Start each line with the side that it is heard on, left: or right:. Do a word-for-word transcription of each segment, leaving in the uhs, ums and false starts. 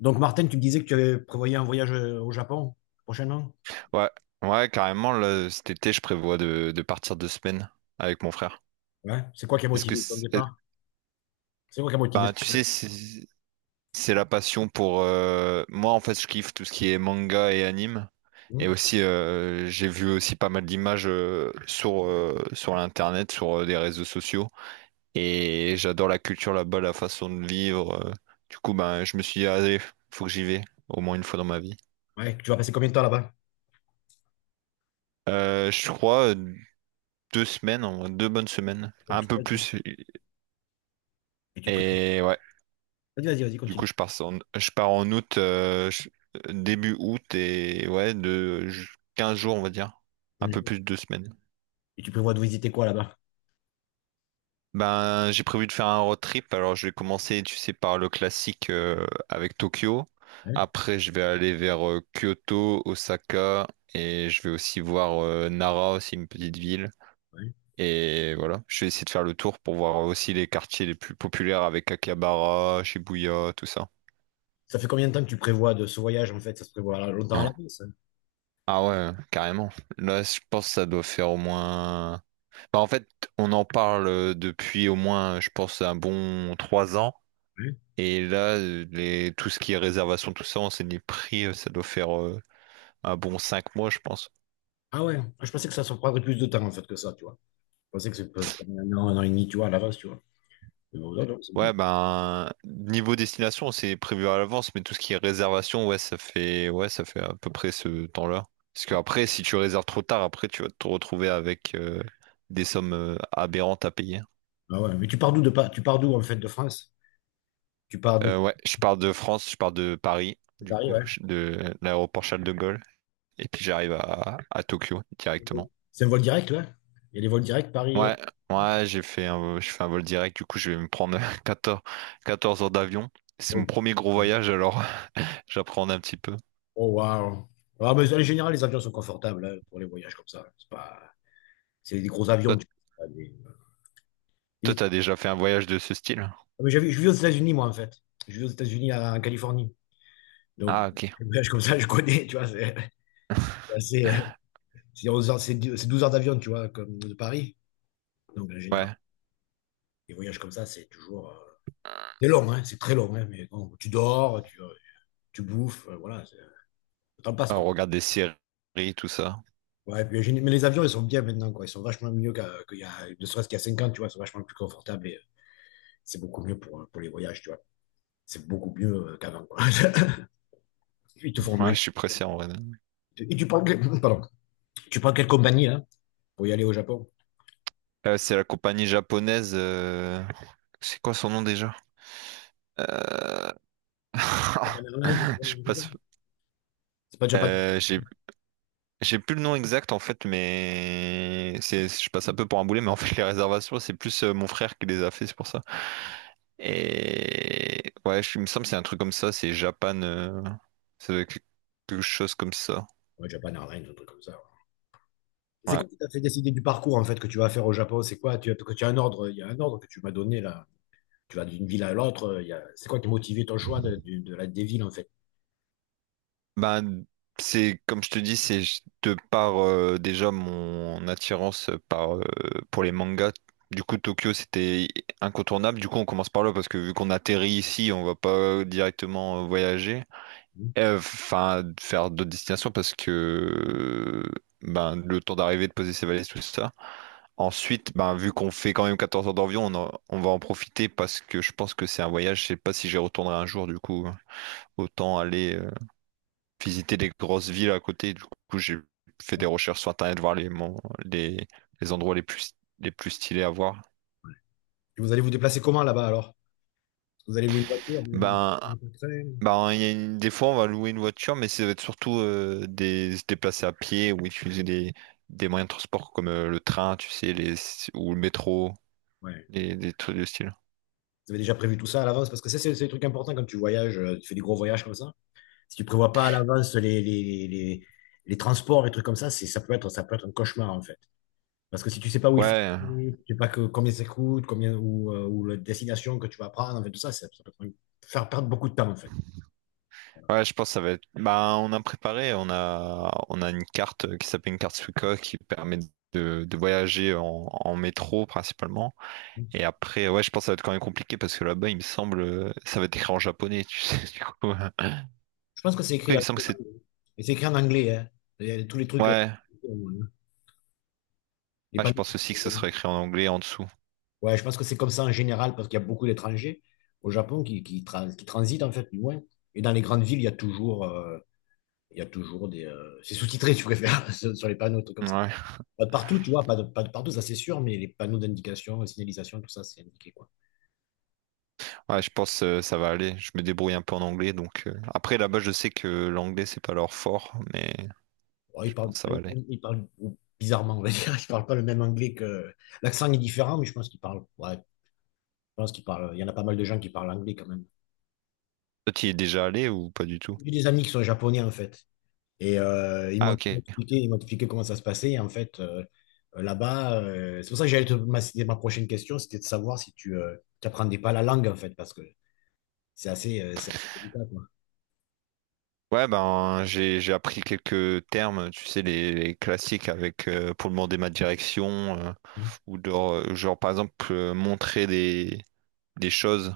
left: Donc, Martin, tu me disais que tu avais prévoyé un voyage euh, au Japon prochainement?
right: Ouais, ouais, carrément, là, cet été, je prévois de, de partir deux semaines avec mon frère.
left: Ouais. C'est quoi qui a
right: Est-ce que,
left: motivé ton
right: c'est- euh,
left: départ? C'est quoi qui a motivé
right: Bah,
left: ce
right: tu
left: voyage?
right: sais, c'est c'est la passion pour, euh, moi, en fait, je kiffe tout ce qui est manga et anime. Et
left: Hmm.
right: aussi, euh, j'ai vu aussi pas mal d'images euh, sur, euh, sur l'internet, sur euh, des réseaux sociaux. Et j'adore la culture là-bas, la façon de vivre. euh. Du coup, ben, je me suis dit, allez, faut que j'y vais, au moins une fois dans ma vie.
left: Ouais, tu vas passer combien de temps là-bas?
right: Euh, je crois euh, deux semaines, en- deux bonnes semaines, un peu plus.
left: Et tu prévois...
right: Et ouais,
left: Vas-y, vas-y, vas-y,
right: du coup,
left: continue.
right: je pars en, je pars en août, euh, je- début août, et ouais, de ju- quinze jours, on va dire. Un
left: Un
right: peu
left: jour.
right: plus de deux semaines.
left: Et tu prévois de visiter quoi là-bas?
right: Ben, j'ai prévu de faire un road trip. Alors, je vais commencer, tu sais, par le classique euh, avec Tokyo.
left: Ouais,
right: Après, je vais aller vers euh, Kyoto, Osaka, et je vais aussi voir euh, Nara, aussi une petite ville.
left: ouais.
right: Et voilà, je vais essayer de faire le tour pour voir aussi les quartiers les plus populaires avec Akihabara, Shibuya, tout ça.
left: Ça fait combien de temps que tu prévois de ce voyage en fait? Ça se prévoit à- longtemps à l'avance, hein?
right: Ah ouais, carrément. Là, je pense que ça doit faire au moins... Bah, en fait, on en parle euh, depuis au moins, je pense, un bon trois ans.
left: Ouais.
right: Et là, euh, les... tout ce qui est réservation, tout ça, on s'est dit prix, euh, ça doit faire euh, un bon cinq mois, je pense.
left: Ah ouais. Ah, je pensais que ça se prendrait plus de temps en fait que ça, tu vois. Je pensais que c'est peut- un an, un an et demi, tu vois, à l'avance, tu vois. Mais bon, non, non, c'est
right: Ouais,
left: bien.
right: ben, niveau destination, c'est prévu à l'avance, mais tout ce qui est réservation, ouais, ça fait, ouais, ça fait à peu près ce temps-là. Parce qu'après, si tu réserves trop tard, après, tu vas te retrouver avec euh, des sommes euh, aberrantes à payer.
left: Ah ouais, mais tu pars d'où de pas... Tu pars d'où en fait de France? Tu pars de
right: Euh, ouais, je pars de France, je pars de Paris,
left: de
right: du
left: Paris,
right: coup,
left: ouais.
right: je- de l'aéroport Charles de Gaulle, et puis j'arrive à, à Tokyo directement.
left: C'est un vol direct, là? Il y a des vols directs Paris. euh,
right: Ouais, ouais, j'ai fait un, je fais un vol direct, du coup, je vais me prendre quatorze, quatorze heures d'avion. C'est mon
left: Oh,
right: premier gros voyage, alors j'apprends un petit peu.
left: oh, waouh. Ah, mais en général, les avions sont confortables, hein, pour les voyages comme ça. C'est pas... c'est des gros avions,
right: Toi,
left: tu vois, des-
right: toi,
left: des-
right: t'as déjà fait un voyage de ce style?
left: ah, mais j'avais- je vis aux États-Unis, moi, en fait. Je vis aux États-Unis, à- en Californie. Donc,
right: Ah, ok.
left: les voyages comme ça, je connais, tu vois. C'est c'est assez, euh, c'est onze heures- c'est dix c'est douze heures d'avion, tu vois, comme de Paris. Donc, en général,
right: Ouais,
left: les voyages comme ça, c'est toujours. euh, C'est long, hein, c'est très long, hein, mais bon, tu dors, tu, euh, tu bouffes, euh, voilà, c'est- le temps passe,
right: on
left: quoi.
right: regarde des séries, tout ça.
left: Ouais, puis j'ai- mais les avions, ils sont bien maintenant, quoi. Ils sont vachement mieux qu'à- qu'il y a, ne serait-ce qu'il y a cinq ans, tu vois, ils sont vachement plus confortables et euh, c'est beaucoup mieux pour, euh, pour les voyages, tu vois. C'est beaucoup mieux euh, qu'avant, quoi. Ils te font
right: Ouais,
left: manger.
right: je suis pressé en vrai.
left: Et tu prends, que- pardon, tu prends quelle compagnie, là, pour y aller au Japon?
right: Euh, c'est la compagnie japonaise. euh, C'est quoi son nom déjà? Euh,
left: Japan Airlines, je sais pas,
right: Je
left: un comme ça.
right: passe.
left: C'est pas Japan.
right: Euh, j'ai J'ai plus le nom exact en fait, mais c'est, je passe un peu pour un boulet, mais en fait les réservations c'est plus euh, mon frère qui les a fait, c'est pour ça. Et ouais, je, il me semble que c'est un truc comme ça, c'est Japan, euh, ça doit être quelque chose comme ça.
left: Ouais, Japan Airlines, un truc comme ça, ouais. C'est
right: Ouais.
left: quoi qui t'a fait décider du parcours, en fait, que tu vas faire au Japon? C'est quoi? Tu as, que tu as un ordre, il y a un ordre que tu m'as donné, là. Tu vas d'une ville à l'autre. euh, il y a- C'est quoi qui a motivé ton choix de, de- de la, des villes, en fait?
right: Ben c'est comme je te dis, c'est de par euh, déjà mon attirance par euh, pour les mangas. Du coup Tokyo c'était incontournable. Du coup on commence par là parce que vu qu'on atterrit ici, on va pas directement euh, voyager.
left: Hmm?
right: Euh, Enfin, faire d'autres destinations parce que ben, le temps d'arriver, de poser ses valises, tout ça. Ensuite, ben, vu qu'on fait quand même quatorze heures d'avion, on, en- on va en profiter parce que je pense que c'est un voyage. Je sais pas si j'y retournerai un jour, du coup. Autant aller euh, visiter les grosses villes à côté. Du coup, j'ai fait des recherches sur Internet, voir les, mon- les, les endroits les plus, les plus stylés à voir.
left: Et vous allez vous déplacer comment là-bas alors? Vous allez louer une voiture? Vous
right: Ben,
left: allez- vous allez vous
right: Bah, il y a une- des fois, on va louer une voiture, mais ça va être surtout euh, des... se déplacer à pied ou utiliser des, des moyens de transport comme euh, le train, tu sais, les... ou le métro,
left: ouais.
right: des, des trucs de style.
left: Vous avez déjà prévu tout ça à l'avance? Parce que ça, c'est c'est le truc important quand tu voyages, euh, tu fais des gros voyages comme ça. Si tu prévois pas à l'avance les, les, les, les- transports, les trucs comme ça, c'est, ça peut être, ça peut être un cauchemar en fait. Parce que si tu sais pas où il faut,
right: Ouais,
left: aller, tu sais pas que, combien ça coûte, combien, ou, euh, ou la destination que tu vas prendre, en fait, tout ça, ça, ça peut te faire perdre beaucoup de temps en fait.
right: ouais, je pense que ça va être. Bah, on a préparé, on a, on a une carte euh, qui s'appelle une carte Suica qui permet de, de voyager en, en métro principalement. Et après, ouais, je pense que ça va être quand même compliqué parce que là-bas, il me semble, euh, ça va être écrit en japonais, tu sais, du coup. euh.
left: Je pense que c'est écrit
right: Après, il
left: dans
right: me
left: le
right: semble que
left: programme,
right: c'est.
left: hein. Et c'est écrit en anglais, hein. Il y a tous les trucs, euh,
right: Ouais,
left: les
right: ouais, je
left: panneaux.
right: pense aussi que ça sera écrit en anglais en dessous.
left: Ouais, je pense que c'est comme ça en général, parce qu'il y a beaucoup d'étrangers au Japon qui, qui, trans- qui transitent, en fait, du moins. Et dans les grandes villes, il y a toujours, euh, il y a toujours des. Euh, c'est sous-titré, tu préfères, sur sur les panneaux, des trucs comme ça.
right: Ouais,
left: Pas de partout, tu vois, pas de, pas de partout, ça c'est sûr, mais les panneaux d'indication, signalisation, tout ça, c'est indiqué, quoi.
right: ouais, je pense que ça va aller. Je me débrouille un peu en anglais, donc euh, après là-bas, je sais que l'anglais c'est pas leur fort, mais
left: Bon,
right: je
left: ils
right: pense
left: parlent,
right: que ça
left: pas-
right: va
left: ils
right: aller.
left: parlent, ils parlent bizarrement, on va dire. Ils parlent pas le même anglais que. L'accent est différent, mais je pense qu'ils parlent. Ouais, je pense qu'ils parlent. Il y en a pas mal de gens qui parlent anglais quand même.
right: Toi, tu y es déjà allé ou pas du tout?
left: J'ai des amis qui sont japonais, en fait. Et euh, ils
right: Ah
left: m'ont
right: ok.
left: expliqué, ils m'ont expliqué comment ça se passait. Et en fait, euh, là-bas, euh, c'est pour ça que j'allais te, ma, c'était ma prochaine question, c'était de savoir si tu n'apprenais pas la langue, en fait, parce que c'est assez, euh, c'est assez délicat, quoi.
right: Ouais, ben j'ai j'ai appris quelques termes, tu sais les, les classiques avec euh, pour demander ma direction euh,
left: Mhm.
right: ou genre, euh, genre, par exemple euh, montrer des des choses.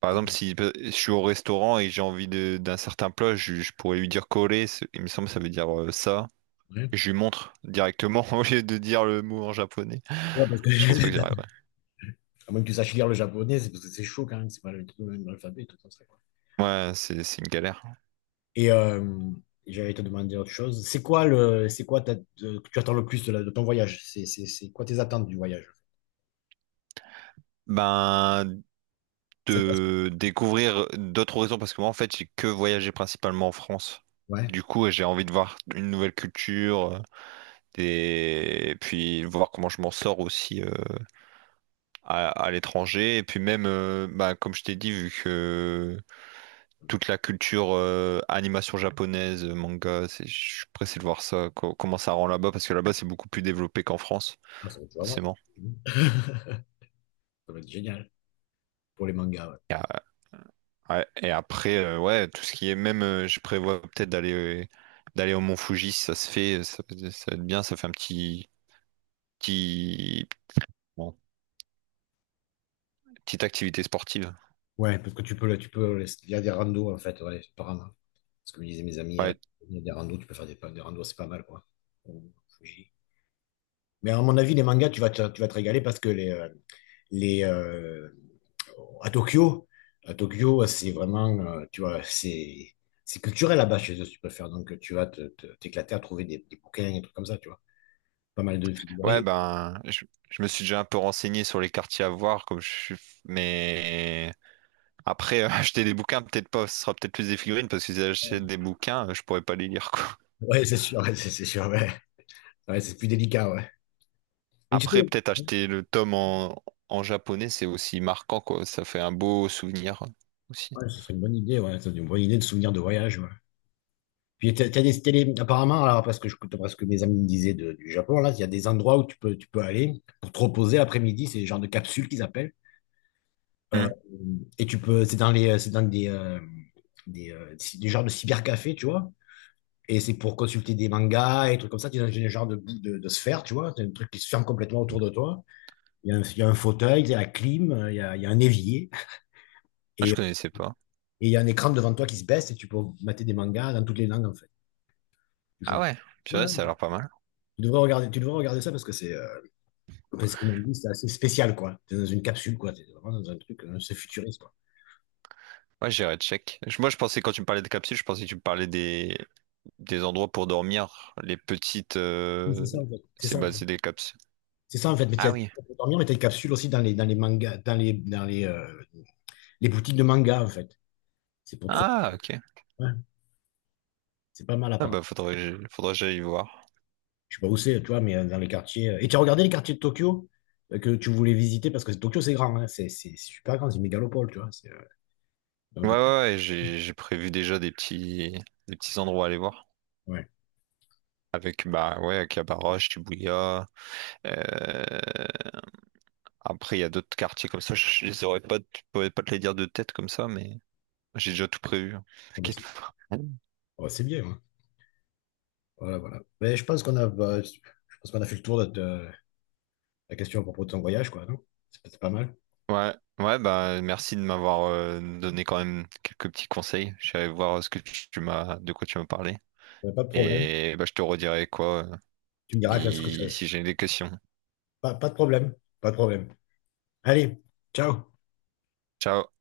right: Par exemple, si euh, je suis au restaurant et j'ai envie de- d'un certain plat, je, je pourrais lui dire coller, c'est- il me semble que ça veut dire euh, ça.
left: Ouais.
right: Je lui montre directement au lieu de dire le mot en japonais.
left: Ouais, parce que,
right: Je pense pas que j'y arriverai.
left: à moins que tu saches lire le japonais, c'est parce que c'est chaud quand même, c'est pas le, tout le même alphabet, tout comme ça, quoi.
right: Ouais, c'est c'est une galère.
left: Et euh, j'allais te demander autre chose. C'est quoi le, c'est quoi ta- de- que tu attends le plus de, la- de ton voyage? C'est, c'est, c'est quoi tes attentes du voyage?
right: Ben,
left: Ça te passe-
right: de découvrir d'autres horizons, parce que moi, en fait, j'ai que voyagé principalement en France.
left: ouais,
right: Du coup, j'ai envie de voir une nouvelle culture, euh, et puis voir comment je m'en sors aussi euh, à, à l'étranger. Et puis même, euh, bah, comme je t'ai dit, vu que toute la culture euh, animation japonaise, manga, c'est- je suis pressé de voir ça, co- comment ça rend là-bas, parce que là-bas, c'est beaucoup plus développé qu'en France.
left: ah, ça, tu vas voir.
right: forcément.
left: Mhm. Ça va être génial pour les mangas, ouais.
right: Ouais, Et après, euh, ouais, tout ce qui est même, euh, je prévois peut-être d'aller euh, d'aller au Mont Fuji, si ça se fait, euh, ça, ça va être bien, ça fait un petit, petit, bon, petite activité sportive.
left: Ouais, parce que tu peux, le- tu peux, les- il y a des randos en fait, ouais, c'est pas grave. Parce que me disaient mes amis, il y a
right: Ouais,
left: il y a des randos, tu peux faire des, des randos, c'est pas mal quoi. Au Fuji. Mais à mon avis, les mangas, tu vas te, tu vas te régaler parce que les, euh, les euh, à Tokyo, à Tokyo, c'est vraiment, euh, tu vois, c'est c'est culturel là-bas chez eux, si tu peux faire. Donc tu vas te, te- t'éclater à trouver des, des bouquins et des trucs comme ça, tu vois. Pas mal de
right: ouais,
left: figurines.
right: ben, je, je me suis déjà un peu renseigné sur les quartiers à voir, comme je suis, mais après, euh, acheter des bouquins, peut-être pas, ce sera peut-être plus des figurines, parce que si j'achète des bouquins, euh, je pourrais pas les lire, quoi.
left: Ouais, c'est sûr, ouais, c'est c'est sûr, ouais. Ouais, c'est plus délicat, ouais. Mais tu
right: Après,
left: sais,
right: peut-être acheter le tome en, en japonais, c'est aussi marquant, quoi, ça fait un beau souvenir euh, aussi.
left: ouais, ce serait une bonne idée, ouais, c'est une bonne idée de souvenir de voyage, ouais. Puis t'as, t'as des, t'as des- apparemment, alors, parce que, je, parce que mes amis me disaient de- du Japon, là, il y a des endroits où tu peux, tu peux aller pour te reposer l'après-midi, c'est le genre de capsule qu'ils appellent. Euh, et tu peux, c'est dans les, c'est dans des, euh, des, euh, ci- des genres de cybercafés, tu vois. Et c'est pour consulter des mangas et trucs comme ça. Tu es dans un genre de, boule de, de sphère, tu vois. C'est un truc qui se ferme complètement autour de toi. Il y a un, il y a un fauteuil, il y a la clim, euh, il y a, il y a un évier.
right: Ah,
left: Et,
right: je
left: et
right: connaissais pas.
left: il y a un écran devant toi qui se baisse et tu peux mater des mangas dans toutes les langues, en fait. Tu
right: Ah
left: choisis.
right: ouais,
left: Ouais,
right: purée, ça a
left: ouais.
right: l'air pas mal.
left: tu devrais regarder, tu devrais regarder ça parce que c'est. euh, Parce ce qu'ils m'ont dit, c'est assez spécial, quoi. T'es dans une capsule, quoi. T'es vraiment dans un truc, euh, c'est futuriste, quoi.
right: Ouais, j'irai check. Je- Moi, je pensais, quand tu me parlais de capsules, je pensais que tu me parlais des, des endroits pour dormir, les petites...
left: Mais c'est
right: euh,
left: ça, en fait. C'est
right: C'est
left: ça, en
right: bah,
left: fait.
right: c'est des capsules.
left: C'est ça, en fait. Mais
right: Ah
left: t'as- tu
right: oui.
left: peux dormir, mais t'as une capsule aussi dans les, dans les mangas, dans les, dans les, euh, les boutiques de mangas, en fait. C'est pour trop,
right: Ah, ok.
left: ouais. C'est pas mal,
right: Ah
left: apparemment.
right: bah, faudrait, que j'aille- faudrait que j'aille voir.
left: Je sais pas où c'est, tu vois, mais euh, dans les quartiers. euh. Et tu as regardé les quartiers de Tokyo euh, que tu voulais visiter, parce que Tokyo, c'est grand, hein. C'est c'est super grand, c'est une mégalopole, tu vois. C'est, euh,
right: Ouais,
left: Donc, euh,
right: ouais, ouais, j'ai j'ai prévu déjà des petits, des petits endroits à aller voir.
left: ouais.
right: Avec, bah ouais, Cabarroche, Shibuya. euh, Après, il y a d'autres quartiers comme ça. Je je les aurais pas, je pourrais pas te les dire de tête comme ça, mais j'ai déjà tout prévu. Hein.
left: Bon, bah, c'est
right: T'inquiète pas.
left: oh, c'est bien, hein. Voilà, voilà. Mais je pense qu'on a, bah, je pense qu'on a fait le tour de, de- la question à propos de ton voyage, quoi, non? C'est pas c'est pas mal.
right: Ouais, ouais, bah merci de m'avoir euh, donné quand même quelques petits conseils. Je suis allé voir ce que tu tu m'as, de quoi tu m'as parlé.
left: Euh, Pas de problème.
right: Et bah je te redirai quoi euh,
left: Tu me diras qu'est-ce que
right: si
left: c'est.
right: si j'ai des questions.
left: Pas, pas de problème. Pas de problème. Allez, ciao.
right: Ciao.